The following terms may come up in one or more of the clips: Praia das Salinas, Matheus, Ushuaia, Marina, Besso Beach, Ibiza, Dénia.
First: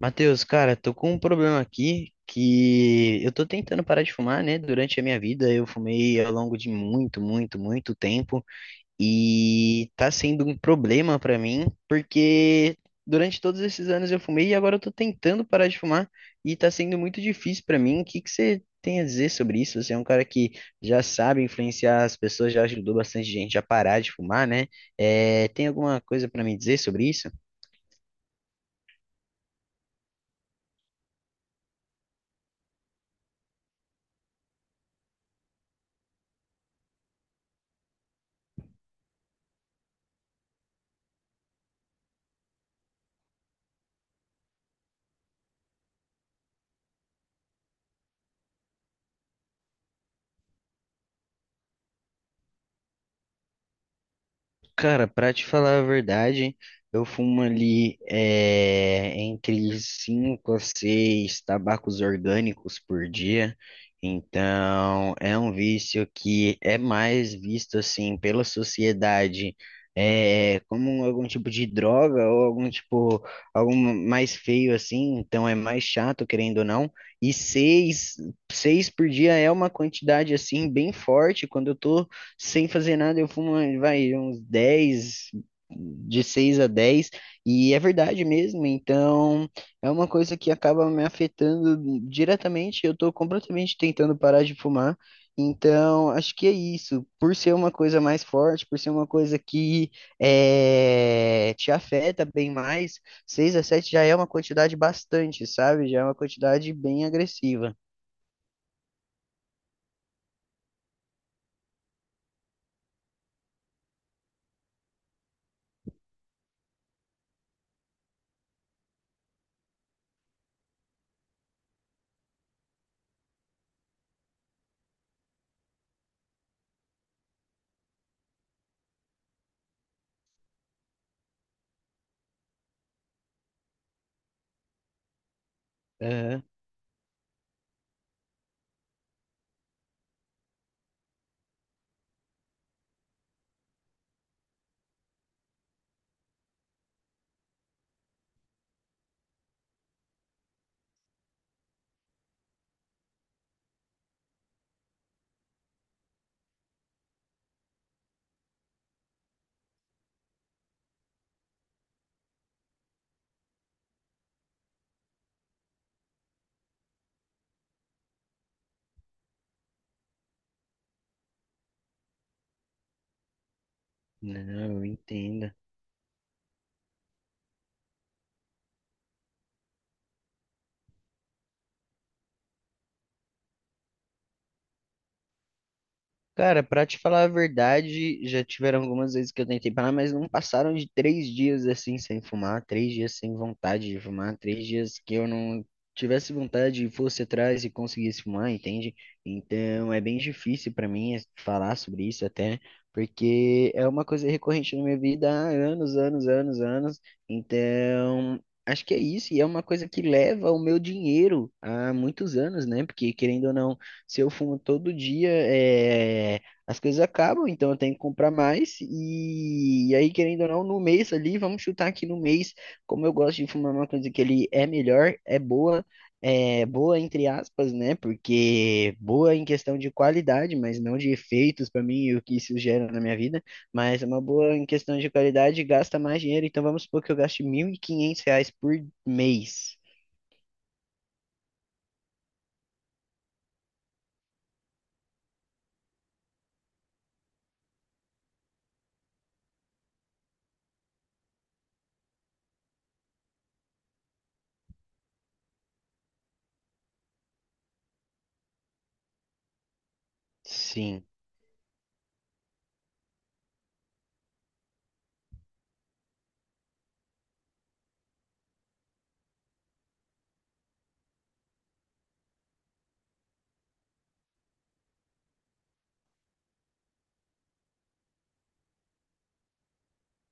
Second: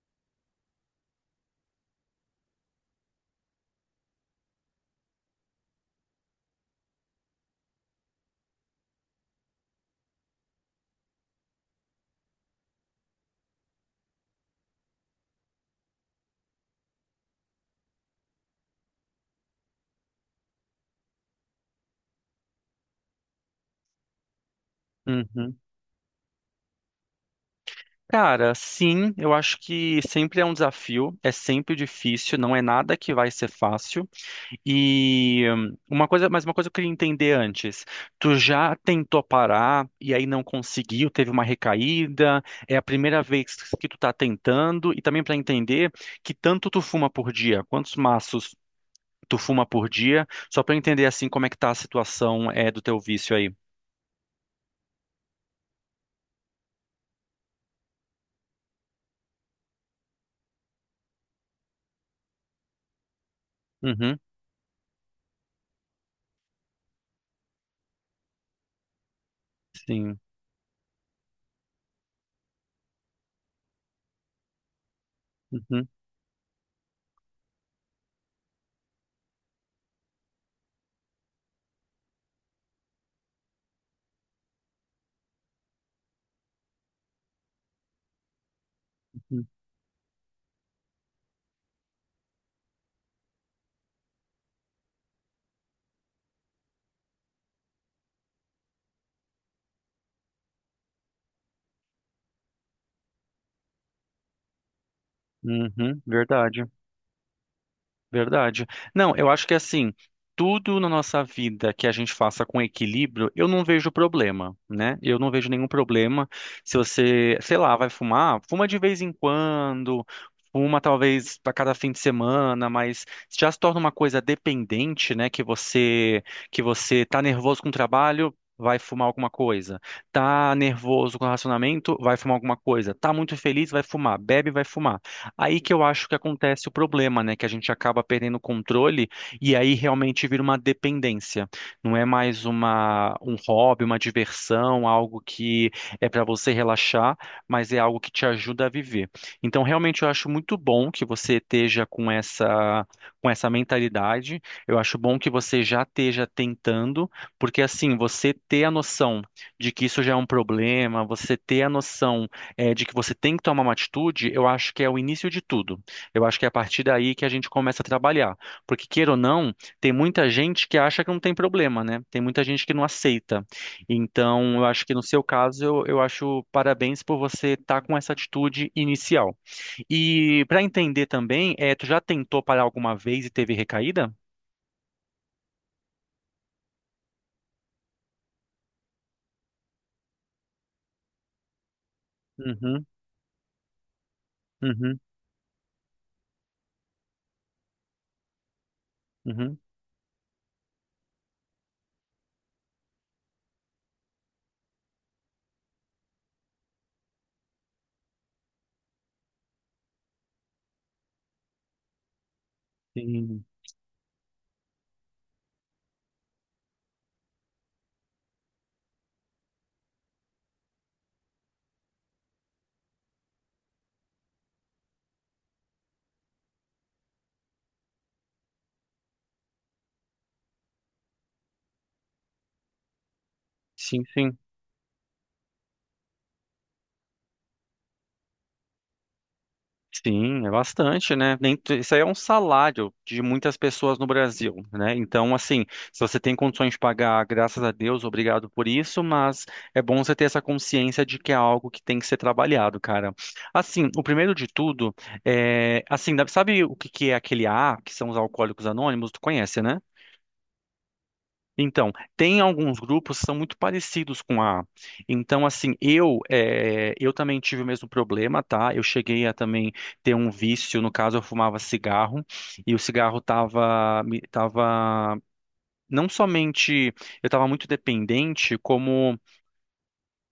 Matheus, cara, tô com um problema aqui que eu tô tentando parar de fumar, né? Durante a minha vida eu fumei ao longo de muito, muito, muito tempo e tá sendo um problema pra mim porque durante todos esses anos eu fumei e agora eu tô tentando parar de fumar e tá sendo muito difícil pra mim. O que que você tem a dizer sobre isso? Você é um cara que já sabe influenciar as pessoas, já ajudou bastante gente a parar de fumar, né? É, Uhum. tem alguma coisa pra me dizer sobre isso? Cara, sim, eu acho que sempre é um desafio, é sempre difícil, não é nada que vai ser fácil. E uma coisa que eu queria entender antes. Tu já tentou parar e aí não conseguiu, teve uma recaída, é a primeira vez que tu tá tentando, e também para entender que tanto tu fuma por dia, quantos maços tu fuma por dia, só para entender assim como é que tá a situação do teu vício aí. Cara, pra te falar a verdade, eu fumo ali entre 5 a 6 tabacos orgânicos por dia. Uhum, Então, é um vício que é mais visto assim pela sociedade sim. Como algum tipo de droga ou algum tipo, algum mais feio assim. Então, é mais Uhum, chato, querendo ou não. E 6, 6 por dia é uma quantidade assim bem forte quando eu tô sem fazer nada, eu fumo, vai, uns 10, de 6 a 10, e é verdade mesmo, uhum, então é uma coisa que acaba me afetando diretamente, eu tô completamente tentando parar de fumar, então acho que é isso, por ser uma coisa mais forte, por ser uma coisa que é, te afeta bem mais, 6 a 7 já é uma quantidade bastante, uhum, sabe? Já uhum, é uma verdade. quantidade bem agressiva. Verdade. Não, eu acho que assim, tudo na nossa vida que a gente faça com equilíbrio, eu não vejo problema, né? Eu não vejo nenhum problema se você, sei lá, vai fumar, fuma de vez em quando, fuma talvez a cada fim de semana, mas já se torna uma coisa dependente, né? Que você tá nervoso com o trabalho, vai fumar alguma coisa. Tá nervoso com o relacionamento, vai fumar alguma coisa. Tá muito feliz, vai fumar. Bebe, vai fumar. Aí que eu acho que Aham. acontece o problema, né? Que a gente acaba perdendo o controle e aí realmente vira uma dependência. Não é mais um hobby, uma diversão, algo que é para você relaxar, mas é algo que te ajuda a viver. Então, realmente, eu acho muito bom que você esteja com essa mentalidade. Eu acho bom que você já esteja tentando, porque assim, você ter a noção de que isso já é um problema, você ter a noção de que você tem que tomar uma atitude, eu acho que é o início de tudo. Eu acho que é a partir daí que a gente começa a trabalhar. Porque, queira ou não, tem muita gente que acha que não tem problema, né? Tem muita gente que não aceita. Então, eu acho Não, que no seu entenda. caso, eu acho parabéns por você estar com essa atitude inicial. E para entender também, tu já tentou parar alguma vez e teve recaída? Cara, pra te falar a verdade, já tiveram algumas vezes que eu tentei parar, mas não passaram de 3 dias assim sem fumar, Uhum, 3 dias sem vontade de fumar, três uhum, dias que eu não tivesse vontade e fosse atrás e conseguisse fumar, entende? uhum. Então é bem difícil pra mim falar sobre isso até, porque é uma coisa recorrente na minha vida há anos, anos, anos, anos. Então acho que é isso, e é uma coisa que leva o meu dinheiro há muitos anos, né? Porque Sim, querendo ou não. Se eu fumo todo dia, é, as coisas acabam, então eu tenho que comprar mais. E aí, querendo ou não, no mês ali, vamos chutar aqui no mês, como eu gosto de fumar uma coisa que ele é melhor, é boa entre aspas, né? Porque boa em questão de qualidade, mas não de efeitos para mim e o que isso gera na minha vida. Mas sim, é uma sim. boa em questão de qualidade, gasta mais dinheiro. Então vamos supor que eu gaste R$ 1.500 por mês. Sim, é bastante, né? Nem, tu- Isso aí é um salário de muitas pessoas no Brasil, né? Então, assim, se você tem condições de pagar, graças a Deus, obrigado por isso, mas é bom você ter essa consciência de que é algo que tem que ser trabalhado, cara. Assim, o primeiro de tudo é, assim, sabe o que que é aquele A, que são os alcoólicos anônimos? Tu conhece, né? Sim. Então, tem alguns grupos que são muito parecidos com a. Então, assim, eu também tive o mesmo problema, tá? Eu cheguei a também ter um vício, no caso, eu fumava cigarro e o cigarro tava me- tava não somente eu estava muito dependente, como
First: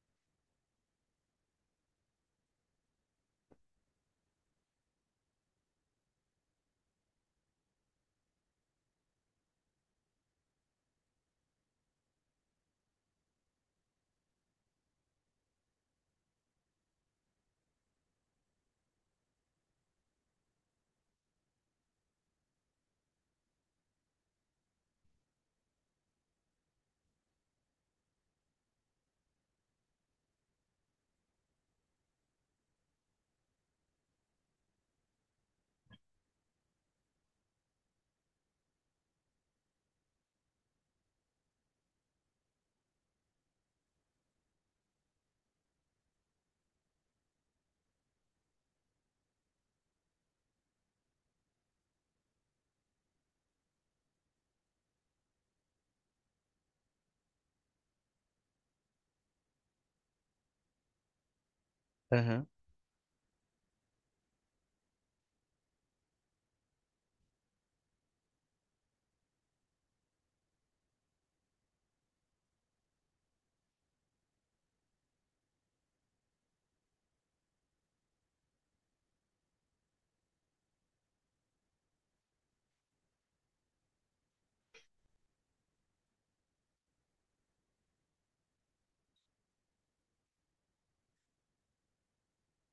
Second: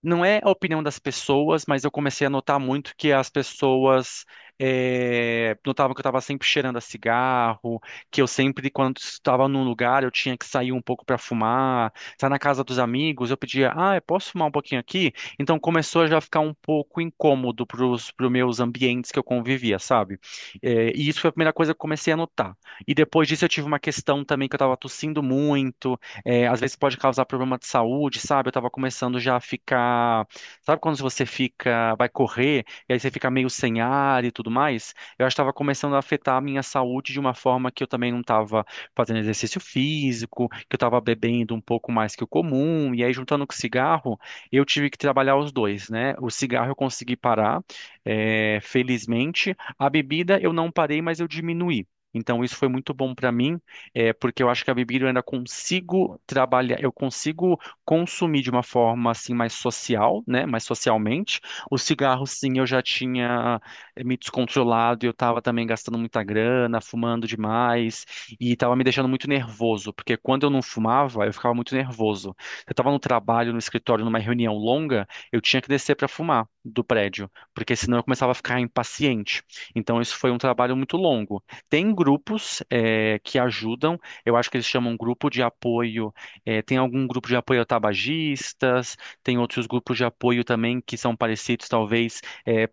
não é a opinião das pessoas, mas eu comecei a notar muito que as pessoas notavam que eu estava sempre cheirando a cigarro, que eu sempre, quando estava num lugar, eu tinha que sair um pouco para fumar. Estar na casa dos amigos, eu pedia, ah, eu posso fumar um pouquinho aqui? Então começou a já ficar um pouco incômodo para os meus ambientes que eu convivia, sabe? E isso foi a primeira coisa que eu comecei a notar. E depois disso eu tive uma questão também que eu estava tossindo muito. É, às vezes pode causar problema de saúde, sabe? Eu tava começando já a ficar. Sabe quando você fica, vai correr e aí você fica meio sem ar e tudo mais? Eu acho que tava começando a afetar a minha saúde de uma forma que eu também não tava fazendo exercício físico, que eu tava bebendo um pouco mais que o comum, e aí juntando com o cigarro, eu tive que trabalhar os dois, né? O cigarro eu consegui parar, felizmente. A bebida eu não parei, mas eu diminuí. Então, isso foi muito bom para mim, porque eu acho que a bebida eu ainda consigo trabalhar, eu consigo consumir de uma forma assim mais social, né? Mais socialmente. O cigarro, sim, eu já tinha me descontrolado, e eu estava também gastando muita grana, fumando demais e estava me deixando muito nervoso, porque quando eu não fumava, eu ficava muito nervoso. Eu estava no trabalho, no escritório, numa reunião longa, eu tinha que descer para fumar do prédio, porque senão eu começava a ficar impaciente. Então isso foi um trabalho muito longo. Tem grupos que ajudam, eu acho que eles chamam grupo de apoio. Tem algum grupo de apoio a tabagistas, tem outros grupos de apoio também que são parecidos, talvez,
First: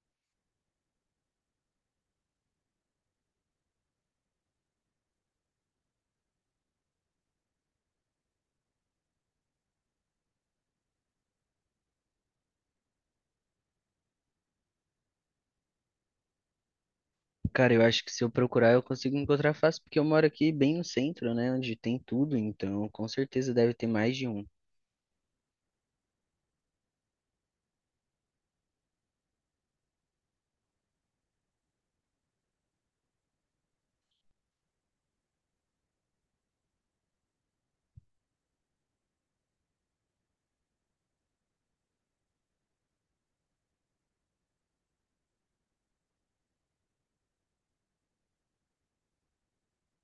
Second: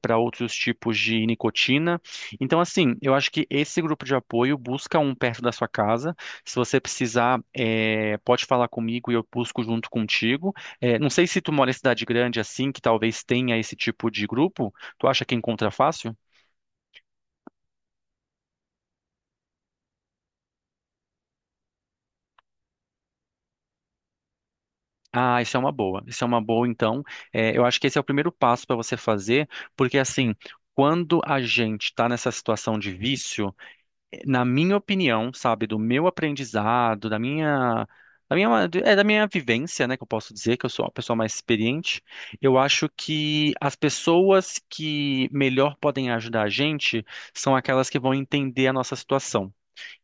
para outros tipos de nicotina. Então, assim, eu acho que esse grupo de apoio busca um perto da sua casa. Se você precisar, pode falar comigo e eu busco junto contigo. Não sei se tu mora em cidade grande assim, que talvez tenha esse tipo de grupo. Tu acha que encontra fácil? Cara, eu acho que se eu procurar eu consigo encontrar fácil, porque eu moro aqui bem no centro, né? Onde tem tudo, então com certeza deve ter mais de um. Ah, isso é uma boa. Isso é uma boa, então. É, eu acho que esse é o primeiro passo para você fazer, porque assim, quando a gente está nessa situação de vício, na minha opinião, sabe, do meu aprendizado, da minha, da minha vivência, né, que eu posso dizer que eu sou uma pessoa mais experiente, eu acho que as pessoas que melhor podem ajudar a gente são aquelas que vão entender a nossa situação,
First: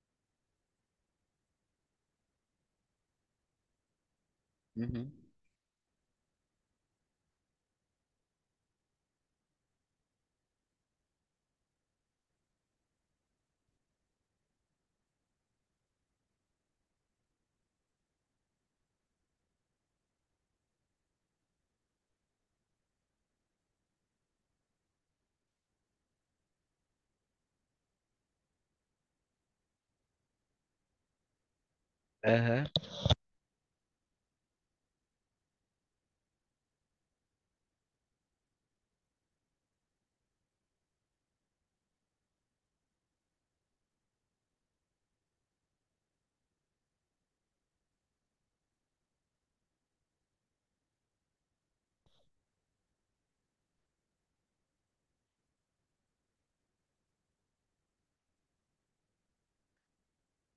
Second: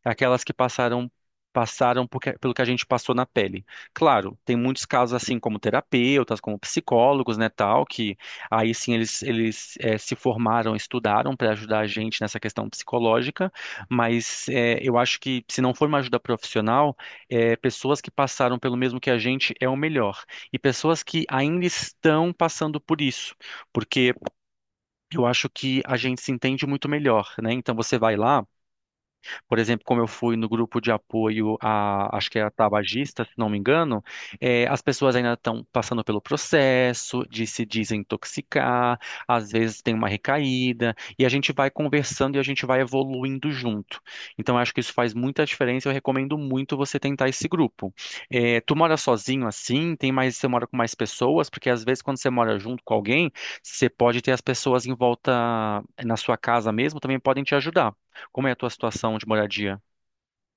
aquelas que passaram, pelo que a gente passou na pele. Claro, tem muitos Uhum. casos assim como terapeutas, como psicólogos, né, tal, que aí sim eles se formaram, estudaram para ajudar a gente nessa questão psicológica, mas eu acho que se não for uma ajuda profissional, pessoas que passaram pelo mesmo que a gente é o melhor, e pessoas que ainda estão passando por isso, porque eu acho que a gente se entende muito melhor, né? Então você vai lá, por exemplo, como eu fui no grupo de apoio a, acho que é Aham. tabagista, se não me engano, as pessoas ainda estão passando pelo processo de se desintoxicar, às vezes tem uma recaída, e a gente vai conversando e a gente vai evoluindo junto. Então, eu acho que isso faz muita diferença. Eu recomendo muito você tentar esse grupo. Tu mora sozinho assim? Você mora com mais pessoas? Porque às vezes quando você mora junto com alguém, você pode ter as pessoas em volta na sua casa mesmo, também podem te ajudar. Como é a tua situação de moradia?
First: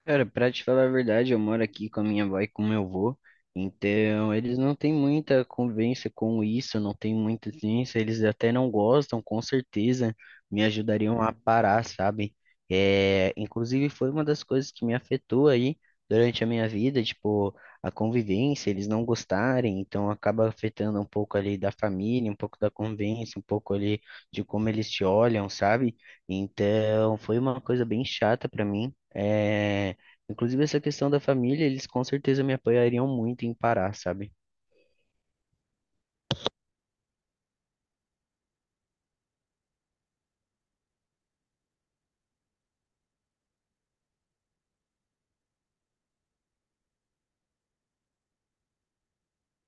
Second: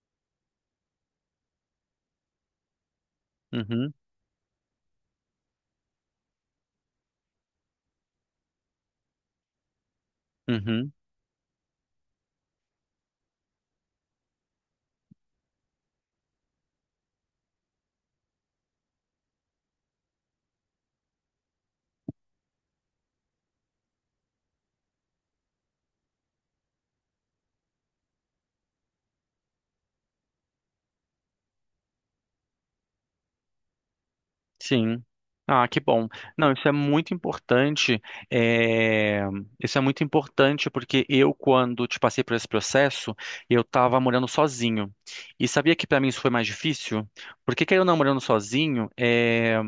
Cara, pra te falar a verdade, eu moro aqui com a minha avó e com meu avô, Uhum, então eles não têm muita convivência com isso, não tem muita ciência, eles até não gostam, com certeza me uhum, ajudariam a parar, sabe? É, inclusive foi uma das coisas que me afetou aí durante a minha vida, tipo, a convivência, eles não gostarem, então acaba afetando um pouco ali da família, um pouco da convivência, um pouco ali de como eles te olham, sabe? Então foi uma coisa bem chata pra mim. É, inclusive, essa questão da família, eles com certeza me apoiariam muito em parar, sabe? sim. Ah, que bom. Não, isso é muito importante. é, Isso é muito importante porque eu, quando te passei por esse processo, eu estava morando sozinho. E sabia que para mim isso foi mais difícil? Porque querendo ou não, morando sozinho,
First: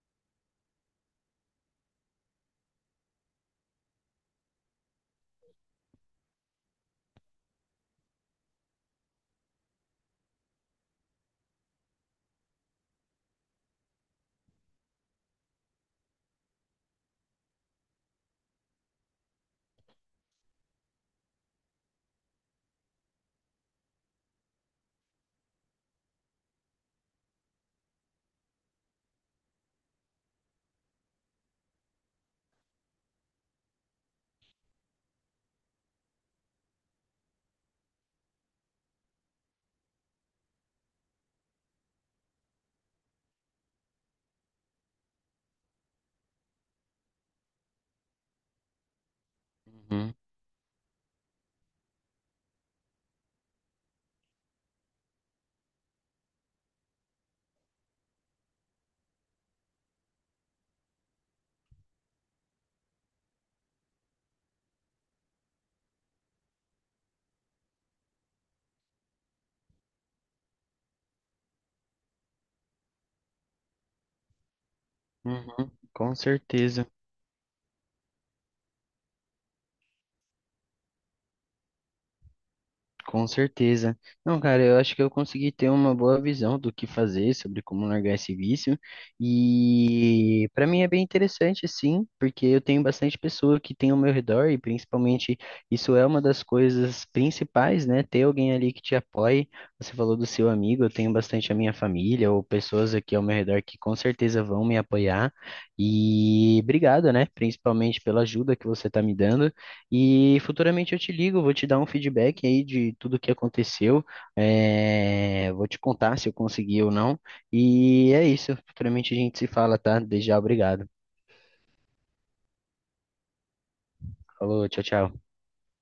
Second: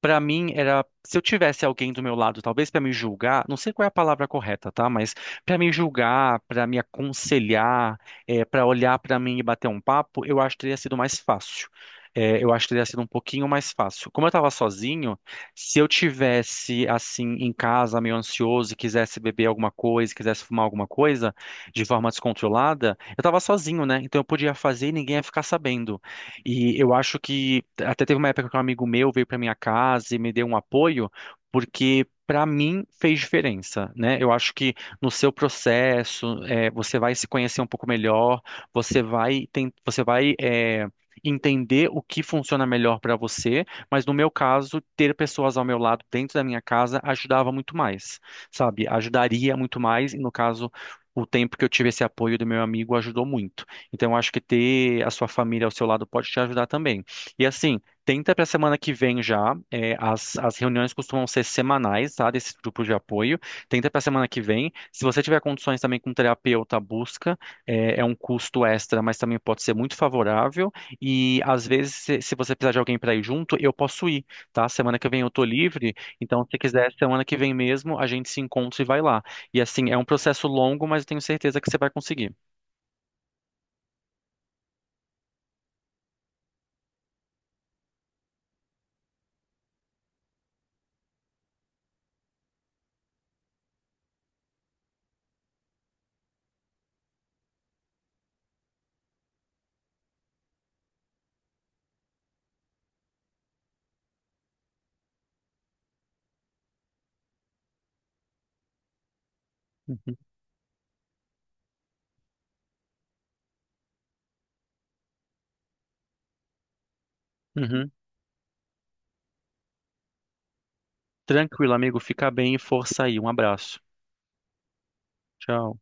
pra mim era, se eu tivesse alguém do meu lado, talvez pra me julgar, não sei qual é a palavra correta, tá? Mas pra me julgar, pra me aconselhar, para olhar pra mim e bater um papo, eu acho que teria sido mais fácil. É, eu acho que teria sido um pouquinho mais fácil. Como eu tava sozinho, se eu tivesse assim em casa, meio ansioso, e quisesse beber alguma coisa, quisesse fumar alguma coisa de forma descontrolada, eu tava sozinho, né? Então eu podia fazer e ninguém ia ficar sabendo. E eu acho que até teve uma época que um amigo meu veio para minha casa e me deu um apoio, porque para mim fez diferença, né? Eu acho que no seu processo, você vai se conhecer um pouco melhor, você vai entender o que funciona melhor para você, mas no meu caso, ter pessoas ao meu lado dentro da minha casa ajudava muito mais, sabe? Ajudaria muito mais, Uhum, e no caso, o tempo que eu tive esse apoio do meu amigo ajudou muito. Então, acho que ter a sua família ao seu lado pode te ajudar também. E assim, tenta para a semana que vem já. As reuniões costumam ser semanais, tá? Desses grupos de apoio. Tenta para a semana que vem. Se você tiver condições também com um terapeuta, busca. É, é um custo extra, mas também pode ser muito favorável. E às vezes, se você precisar de alguém para ir junto, eu posso ir, tá? Semana que vem eu tô uhum, livre. com Então, se certeza. quiser, semana que vem mesmo, a gente se encontra e vai lá. E assim, é um processo longo, mas eu tenho certeza que você vai conseguir. Com certeza. Não, cara, eu acho que eu consegui ter uma boa visão do que fazer sobre como largar esse vício. E para mim é bem interessante, sim, porque eu tenho bastante pessoa que tem ao meu redor e principalmente isso é uma das coisas principais, né? Ter alguém ali que te apoie. Você falou do seu amigo, eu tenho bastante a minha família ou pessoas aqui ao meu redor que com certeza vão me apoiar. E obrigado, né? Principalmente pela ajuda que você está me dando. Uhum. E futuramente eu te ligo, vou te dar um feedback aí de tudo que aconteceu, vou te contar se eu consegui ou não. Uhum. E é isso, futuramente a gente se fala, tá? Desde já, obrigado. Tranquilo, amigo. Fica bem e força aí. Um abraço. Falou, tchau, tchau. Tchau.